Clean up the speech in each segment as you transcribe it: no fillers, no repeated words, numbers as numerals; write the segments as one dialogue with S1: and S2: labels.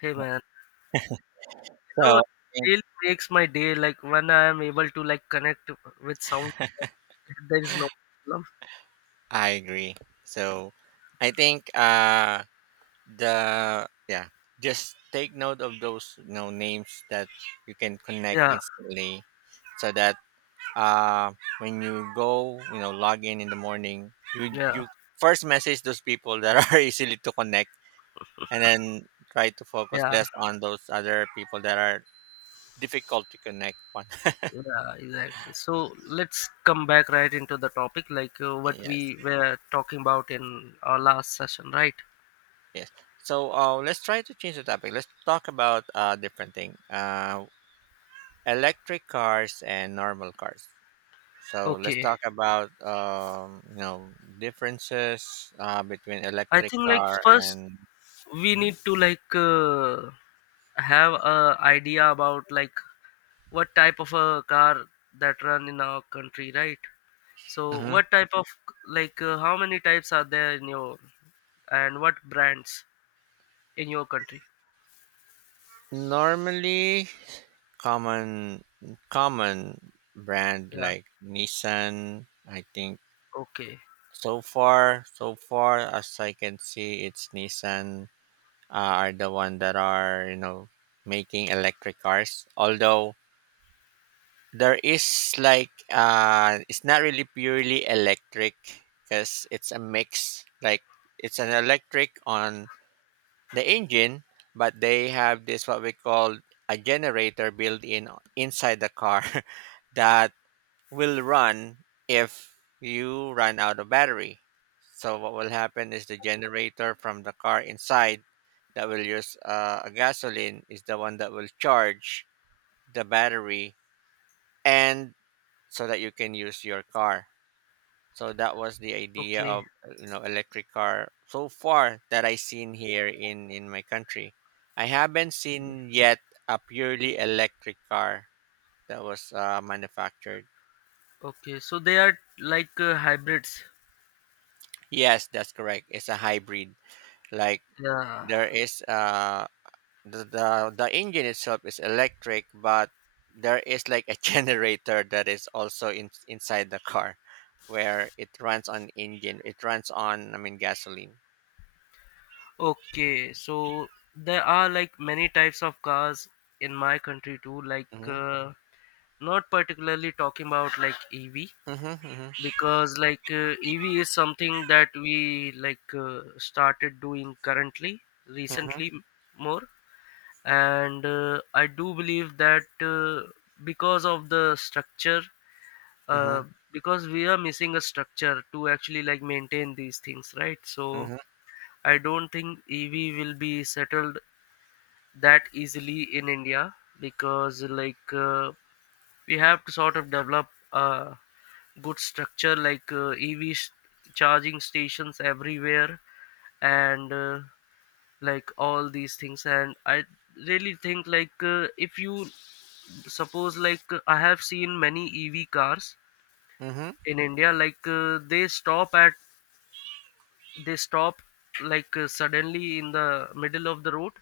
S1: Hey
S2: So
S1: man, you know,
S2: I think
S1: it makes my day. Like when I am able to like connect with sound, there is no problem.
S2: I agree. So I think the yeah, Just take note of those names that you can connect
S1: Yeah,
S2: instantly so that uh when you go, log in the morning, you
S1: yeah,
S2: you first message those people that are easily to connect and then try to focus
S1: yeah,
S2: less on those other people that are difficult to connect on.
S1: yeah, exactly. So let's come back right into the topic, like what
S2: Yes.
S1: we were talking about in our last session, right?
S2: Yes. So let's try to change the topic. Let's talk about a different thing. Electric cars and normal cars. So let's
S1: Okay,
S2: talk about differences between
S1: I
S2: electric
S1: think like
S2: car
S1: first
S2: and
S1: we
S2: mhm,
S1: need to like have a idea about like what type of a car that run in our country, right? So
S2: mhm.
S1: what type of like how many types are there in your and what brands in your country?
S2: Normally, common common brand
S1: Yeah.
S2: like Nissan. I think
S1: Okay.
S2: so far as I can see, it's Nissan are the one that are making electric cars. Although there is like it's not really purely electric because it's a mix. Like it's an electric on the engine, but they have this what we call a generator built in inside the car that will run if you run out of battery. So what will happen is the generator from the car inside that will use a gasoline is the one that will charge the battery and so that you can use your car. So that was the idea
S1: Okay.
S2: of electric car so far that I seen here in my country. I haven't seen yet a purely electric car that was manufactured.
S1: Okay. So they are like hybrids.
S2: Yes, that's correct. It's a hybrid. Like
S1: Yeah.
S2: there is the, the engine itself is electric, but there is like a generator that is also in, inside the car where it runs on engine it runs on I mean gasoline.
S1: Okay. So there are like many types of cars in my country too. Like
S2: Mhm,
S1: not particularly talking about like EV
S2: mhm, mhm,
S1: because like EV is something that we like started doing currently
S2: mhm,
S1: recently more and I do believe that because of the structure uh,
S2: mhm,
S1: because we are missing a structure to actually like maintain these things, right? So
S2: mhm,
S1: I don't think ev will be settled that easily in india, because like we have to sort of develop a good structure like charging stations everywhere and like all these things, and I really think like if you suppose like I have seen many ev cars
S2: mhm.
S1: in india like they stop like suddenly in the middle of the road,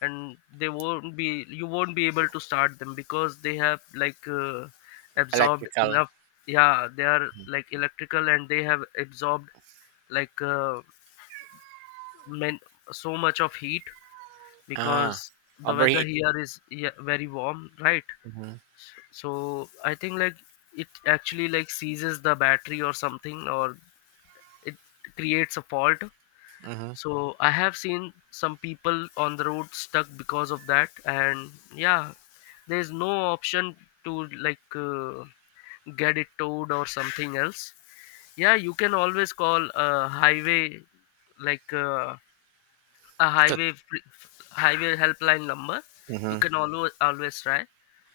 S1: and they won't be you won't be able to start them because they have like absorbed
S2: Electrical.
S1: enough. Yeah, they are
S2: Mhm.
S1: like electrical and they have absorbed like men, so much of heat
S2: Ah,
S1: because the weather
S2: overheat.
S1: here is, yeah, very warm, right?
S2: Mhm,
S1: So I think like it actually like seizes the battery or something, or it creates a fault.
S2: mhm.
S1: So I have seen some people on the road stuck because of that, and yeah, there's no option to like get it towed or something else. Yeah, you can always call a highway like
S2: To,
S1: highway helpline number. You
S2: mhm.
S1: can always always try,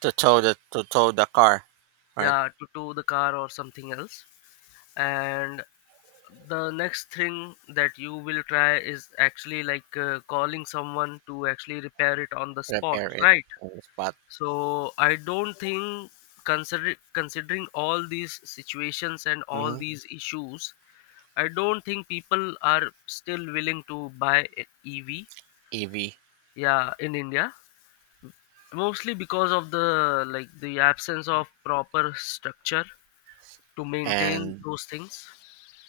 S2: to tow
S1: but
S2: the to tow the car, right?
S1: yeah, to tow the car or something else. And the next thing that you will try is actually like calling someone to actually repair it on the spot,
S2: Repair it
S1: right?
S2: on the spot.
S1: So I don't think considering all these situations and all
S2: Mhm.
S1: these issues, I don't think people are still willing to buy a ev,
S2: EV
S1: yeah, in india, mostly because of the like the absence of proper structure to maintain
S2: and
S1: those things.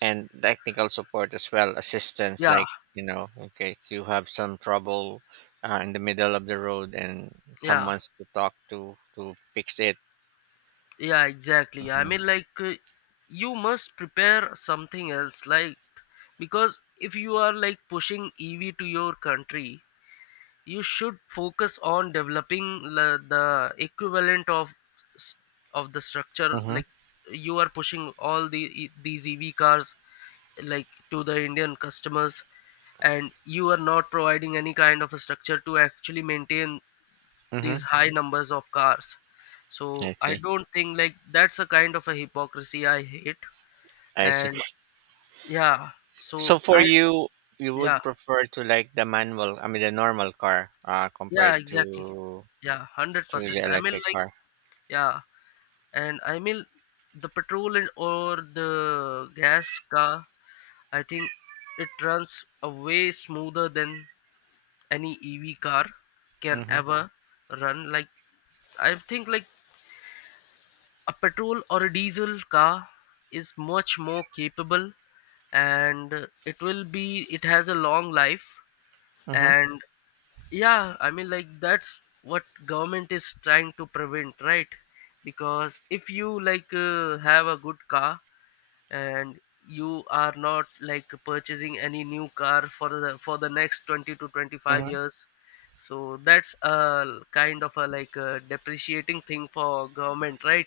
S2: technical support as well, assistance,
S1: yeah
S2: in case you have some trouble in the middle of the road and
S1: yeah
S2: someone's to talk to fix it.
S1: Yeah, exactly. I
S2: Mm-hmm.
S1: mean, like, you must prepare something else, like, because if you are like pushing EV to your country, you should focus on developing the equivalent of s- of the structure.
S2: Mm-hmm.
S1: Like, you are pushing all the these EV cars like to the Indian customers, and you are not providing any kind of a structure to actually maintain
S2: Mm-hmm.
S1: these high numbers of cars. So
S2: I
S1: I
S2: see.
S1: don't think like that's a kind of a hypocrisy I hate.
S2: I see.
S1: And yeah, so
S2: So for
S1: i,
S2: you, you
S1: yeah,
S2: would prefer to like the manual, I mean the normal car,
S1: yeah
S2: compared
S1: exactly yeah
S2: to the
S1: 100%. I mean
S2: electric
S1: like,
S2: car.
S1: yeah, and I mean the petrol and or the gas car, I think it runs a way smoother than any ev car can
S2: Mm-hmm.
S1: ever run. Like I think like a petrol or a diesel car is much more capable, and it will be it has a long life.
S2: Mm-hmm.
S1: And yeah, I mean like that's what government is trying to prevent, right? Because if you like have a good car and you are not like purchasing any new car for the next 20 to 25
S2: Mm-hmm.
S1: years, so that's a kind of a like a depreciating thing for government, right?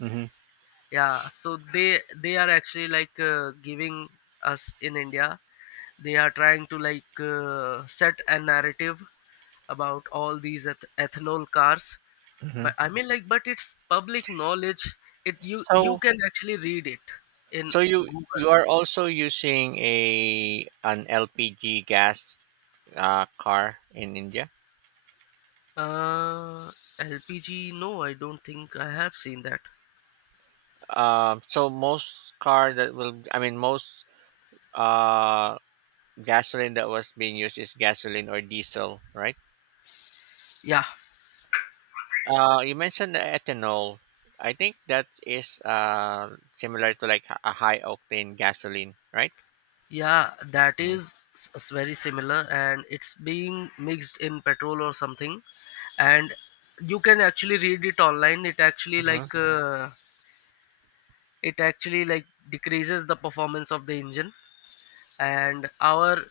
S2: Mm-hmm.
S1: Yeah, so they are actually like giving us in india, they are trying to like set a narrative about all these ethanol cars.
S2: Hmm.
S1: But I mean like, but it's public knowledge, it you you
S2: So
S1: can actually read it in
S2: so you
S1: google.
S2: are also using a an LPG gas car in India.
S1: Uh, lpg, no I don't think I have seen that.
S2: Most car that will, I mean most uh gasoline that was being used is gasoline or diesel, right?
S1: Yeah
S2: You mentioned the ethanol. I think that is similar to like a high octane gasoline, right?
S1: Yeah, that is very similar, and it's being mixed in petrol or something, and you can actually read it online.
S2: Mm-hmm.
S1: It actually like decreases the performance of the engine, and our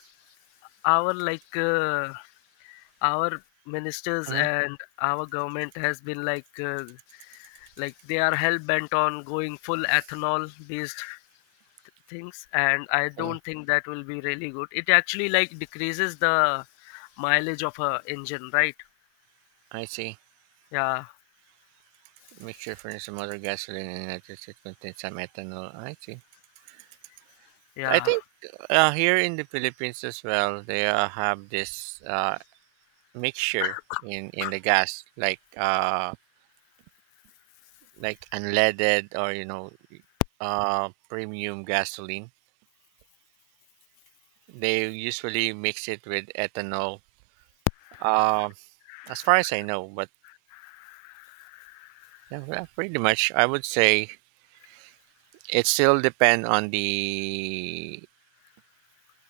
S1: our like our ministers
S2: Hmm.
S1: and our government has been like they are hell bent on going full ethanol based things, and I
S2: So
S1: don't think that will be really good. It actually like decreases the mileage of a engine, right?
S2: I see.
S1: yeah
S2: Mixture furnace and motor gasoline and nitrogen contains some ethanol. I see. I
S1: yeah
S2: think here in the Philippines as well, they have this mixture in the gas, like unleaded or premium gasoline. They usually mix it with ethanol. Um, As far as I know, but yeah, well, pretty much I would say it still depend on the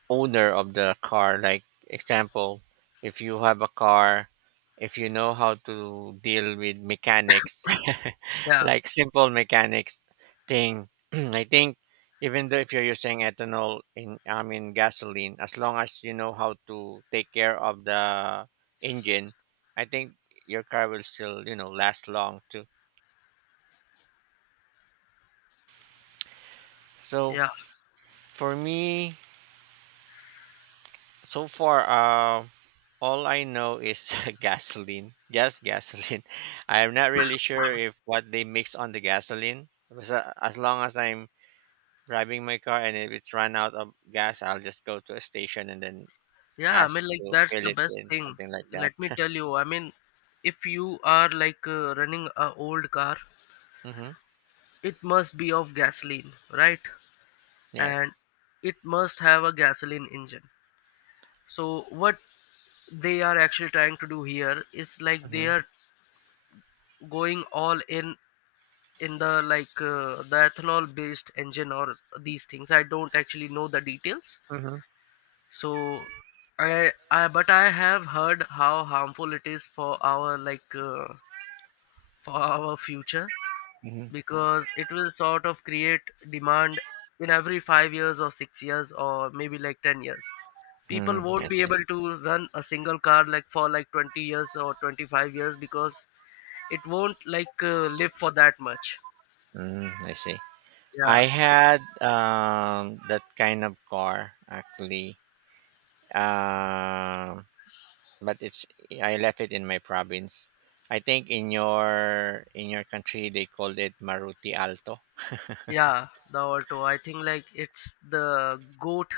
S2: owner of the car. Like example, if you have a car, if you know how to deal with mechanics,
S1: yeah
S2: like simple mechanics thing, I think even though if you're using ethanol in I mean gasoline, as long as you know how to take care of the engine, I think your car will still, last long too. So
S1: yeah
S2: for me, so far, all I know is gasoline, just gasoline. I'm not really sure if what they mix on the gasoline. Because, as long as I'm driving my car and if it's run out of gas, I'll just go to a station and then
S1: yeah, I mean
S2: ask
S1: like
S2: to
S1: that's
S2: fill
S1: the
S2: it
S1: best
S2: in,
S1: thing.
S2: something like that.
S1: Let me tell you, I mean, if you are like running a old car,
S2: Hmm.
S1: it must be of gasoline, right? And
S2: Yes.
S1: it must have a gasoline engine. So what they are actually trying to do here is like they
S2: Hmm.
S1: are going all in the like the ethanol based engine or these things. I don't actually know the details.
S2: Hmm.
S1: So I but I have heard how harmful it is for our like for our future,
S2: Hmm.
S1: because it will sort of create demand in every 5 years or 6 years or maybe like 10 years.
S2: Hmm.
S1: People won't
S2: I
S1: be
S2: see.
S1: able to run a single car like for like 20 years or 25 years because it won't like live for that much.
S2: Mm, I see. I
S1: Yeah.
S2: had that kind of car actually. Um, but it's I left it in my province. I think in your country they called it Maruti Alto.
S1: Yeah, the auto. I think like it's the goat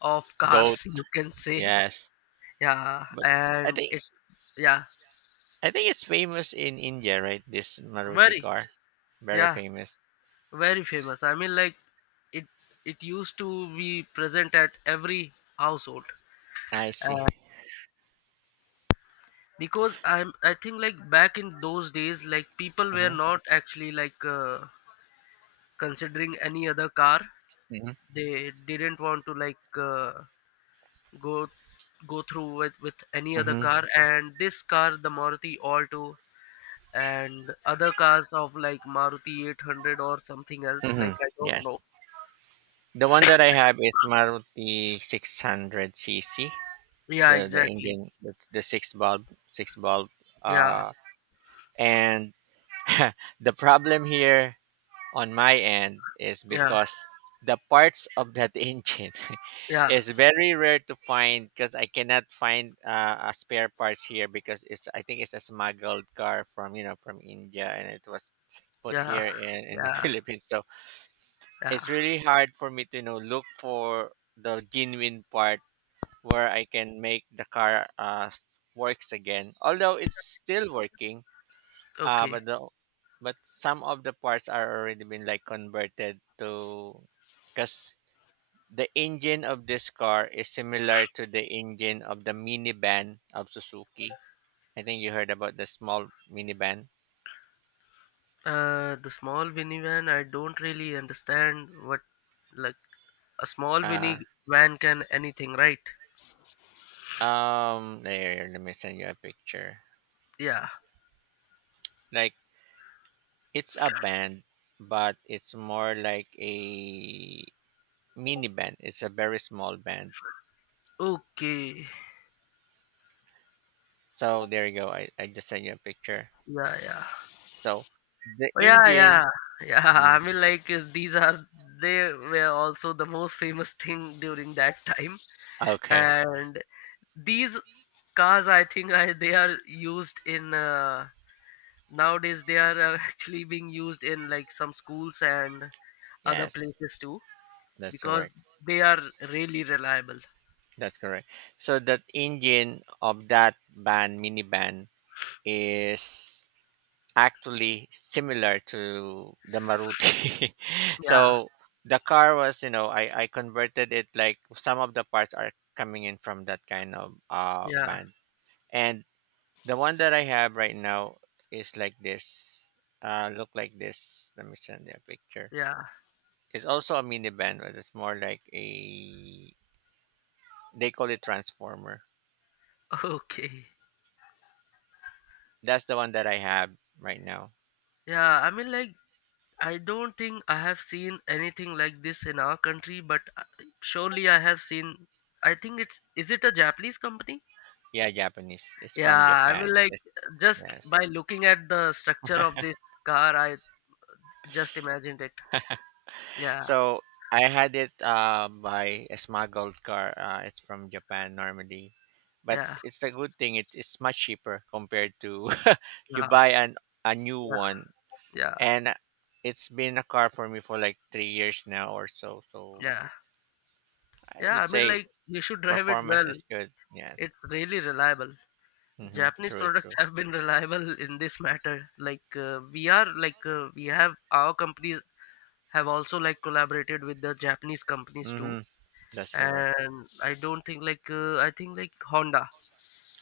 S1: of
S2: Goat.
S1: cars, you can say.
S2: Yes,
S1: Yeah,
S2: but I
S1: and
S2: think
S1: it's, yeah,
S2: I think it's famous in India, right? This Maruti
S1: very
S2: car, very
S1: yeah,
S2: famous.
S1: very famous. I mean like it it used to be present at every household.
S2: I see.
S1: Uh, because I'm I think like back in those days like people were
S2: Mm-hmm.
S1: not actually like considering any other car. They didn't want to like go go through with any other
S2: Mm-hmm.
S1: car. And this car, the maruti alto, and other cars of like maruti 800 or something else,
S2: Hmm.
S1: like I don't know.
S2: Yes, the one that I have is Maruti 600 cc.
S1: yeah
S2: The
S1: exactly
S2: engine, the six bulb,
S1: yeah
S2: uh, and the problem here on my end is
S1: yeah
S2: because the parts of that engine
S1: yeah
S2: is very rare to find because I cannot find a spare parts here because it's I think it's a smuggled car from from India and it was put
S1: yeah
S2: here in the
S1: yeah
S2: Philippines, so
S1: yeah
S2: it's really hard for me to look for the genuine part where I can make the car works again, although it's still working.
S1: okay.
S2: But the but some of the parts are already been like converted to because the engine of this car is similar to the engine of the minivan of Suzuki. I think you heard about the small minivan.
S1: The small minivan, I don't really understand what like a small
S2: Uh
S1: minivan can anything, right?
S2: there let me send you a picture.
S1: Yeah.
S2: Like it's a van but it's more like a minivan. It's a very small van.
S1: Okay.
S2: So there you go. I just sent you a picture.
S1: yeah yeah
S2: So the
S1: Yeah,
S2: engine.
S1: yeah, yeah.
S2: Yeah.
S1: I mean, like these are, they were also the most famous thing during that time,
S2: Okay.
S1: and these cars, I think, I, they are used in nowadays. They are actually being used in like some schools and other
S2: Yes,
S1: places too
S2: that's
S1: because
S2: correct.
S1: they are really reliable.
S2: That's correct. So that engine of that van minivan is actually similar to the Maruti. So
S1: Yeah,
S2: the car was, you know, I converted it like some of the parts are coming in from that kind of
S1: yeah,
S2: van. And the one that I have right now is like this. Uh, look like this. Let me send you a picture.
S1: yeah.
S2: It's also a minivan, but it's more like a, they call it Transformer.
S1: Okay.
S2: That's the one that I have right now.
S1: Yeah, I mean, like I don't think I have seen anything like this in our country, but surely I have seen. I think it's, is it a Japanese company?
S2: Yeah, Japanese. It's
S1: Yeah,
S2: from
S1: I mean,
S2: Japan.
S1: like
S2: It's,
S1: just
S2: yes.
S1: by looking at the structure of this car, I just imagined it. Yeah,
S2: So I had it by a smuggled car. It's from Japan normally, but
S1: yeah,
S2: it's a good thing. It, it's much cheaper compared to you buy
S1: yeah,
S2: an a new
S1: yeah,
S2: one,
S1: yeah,
S2: and it's been a car for me for like 3 years now or so. So
S1: yeah,
S2: I
S1: yeah. I
S2: would
S1: mean,
S2: say
S1: like you should drive it
S2: performance
S1: well.
S2: is good. Yes.
S1: It's really reliable.
S2: Mm-hmm.
S1: Japanese
S2: True.
S1: products
S2: True.
S1: have been reliable in this matter. Like we have our companies have also like collaborated with the Japanese companies too.
S2: Mm-hmm. That's correct.
S1: And I don't think like Honda.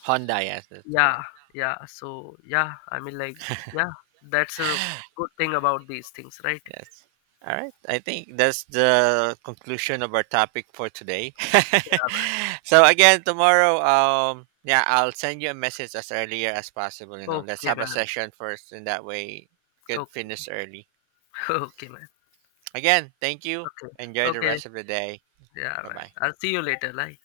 S2: Honda. Yes, that's
S1: Yeah,
S2: correct.
S1: yeah. So yeah, I mean like, yeah, that's a good thing about these things, right?
S2: Yes. All right. I think that's the conclusion of our topic for today.
S1: Yeah, man.
S2: So again, tomorrow, yeah, I'll send you a message as earlier as possible. You know, let's
S1: Okay,
S2: have a
S1: man.
S2: session first, and that way, could
S1: Okay,
S2: finish early.
S1: okay, man.
S2: Again, thank you.
S1: Okay,
S2: Enjoy the
S1: okay.
S2: rest of the day.
S1: Yeah,
S2: Bye
S1: man.
S2: bye.
S1: I'll see you later. Like.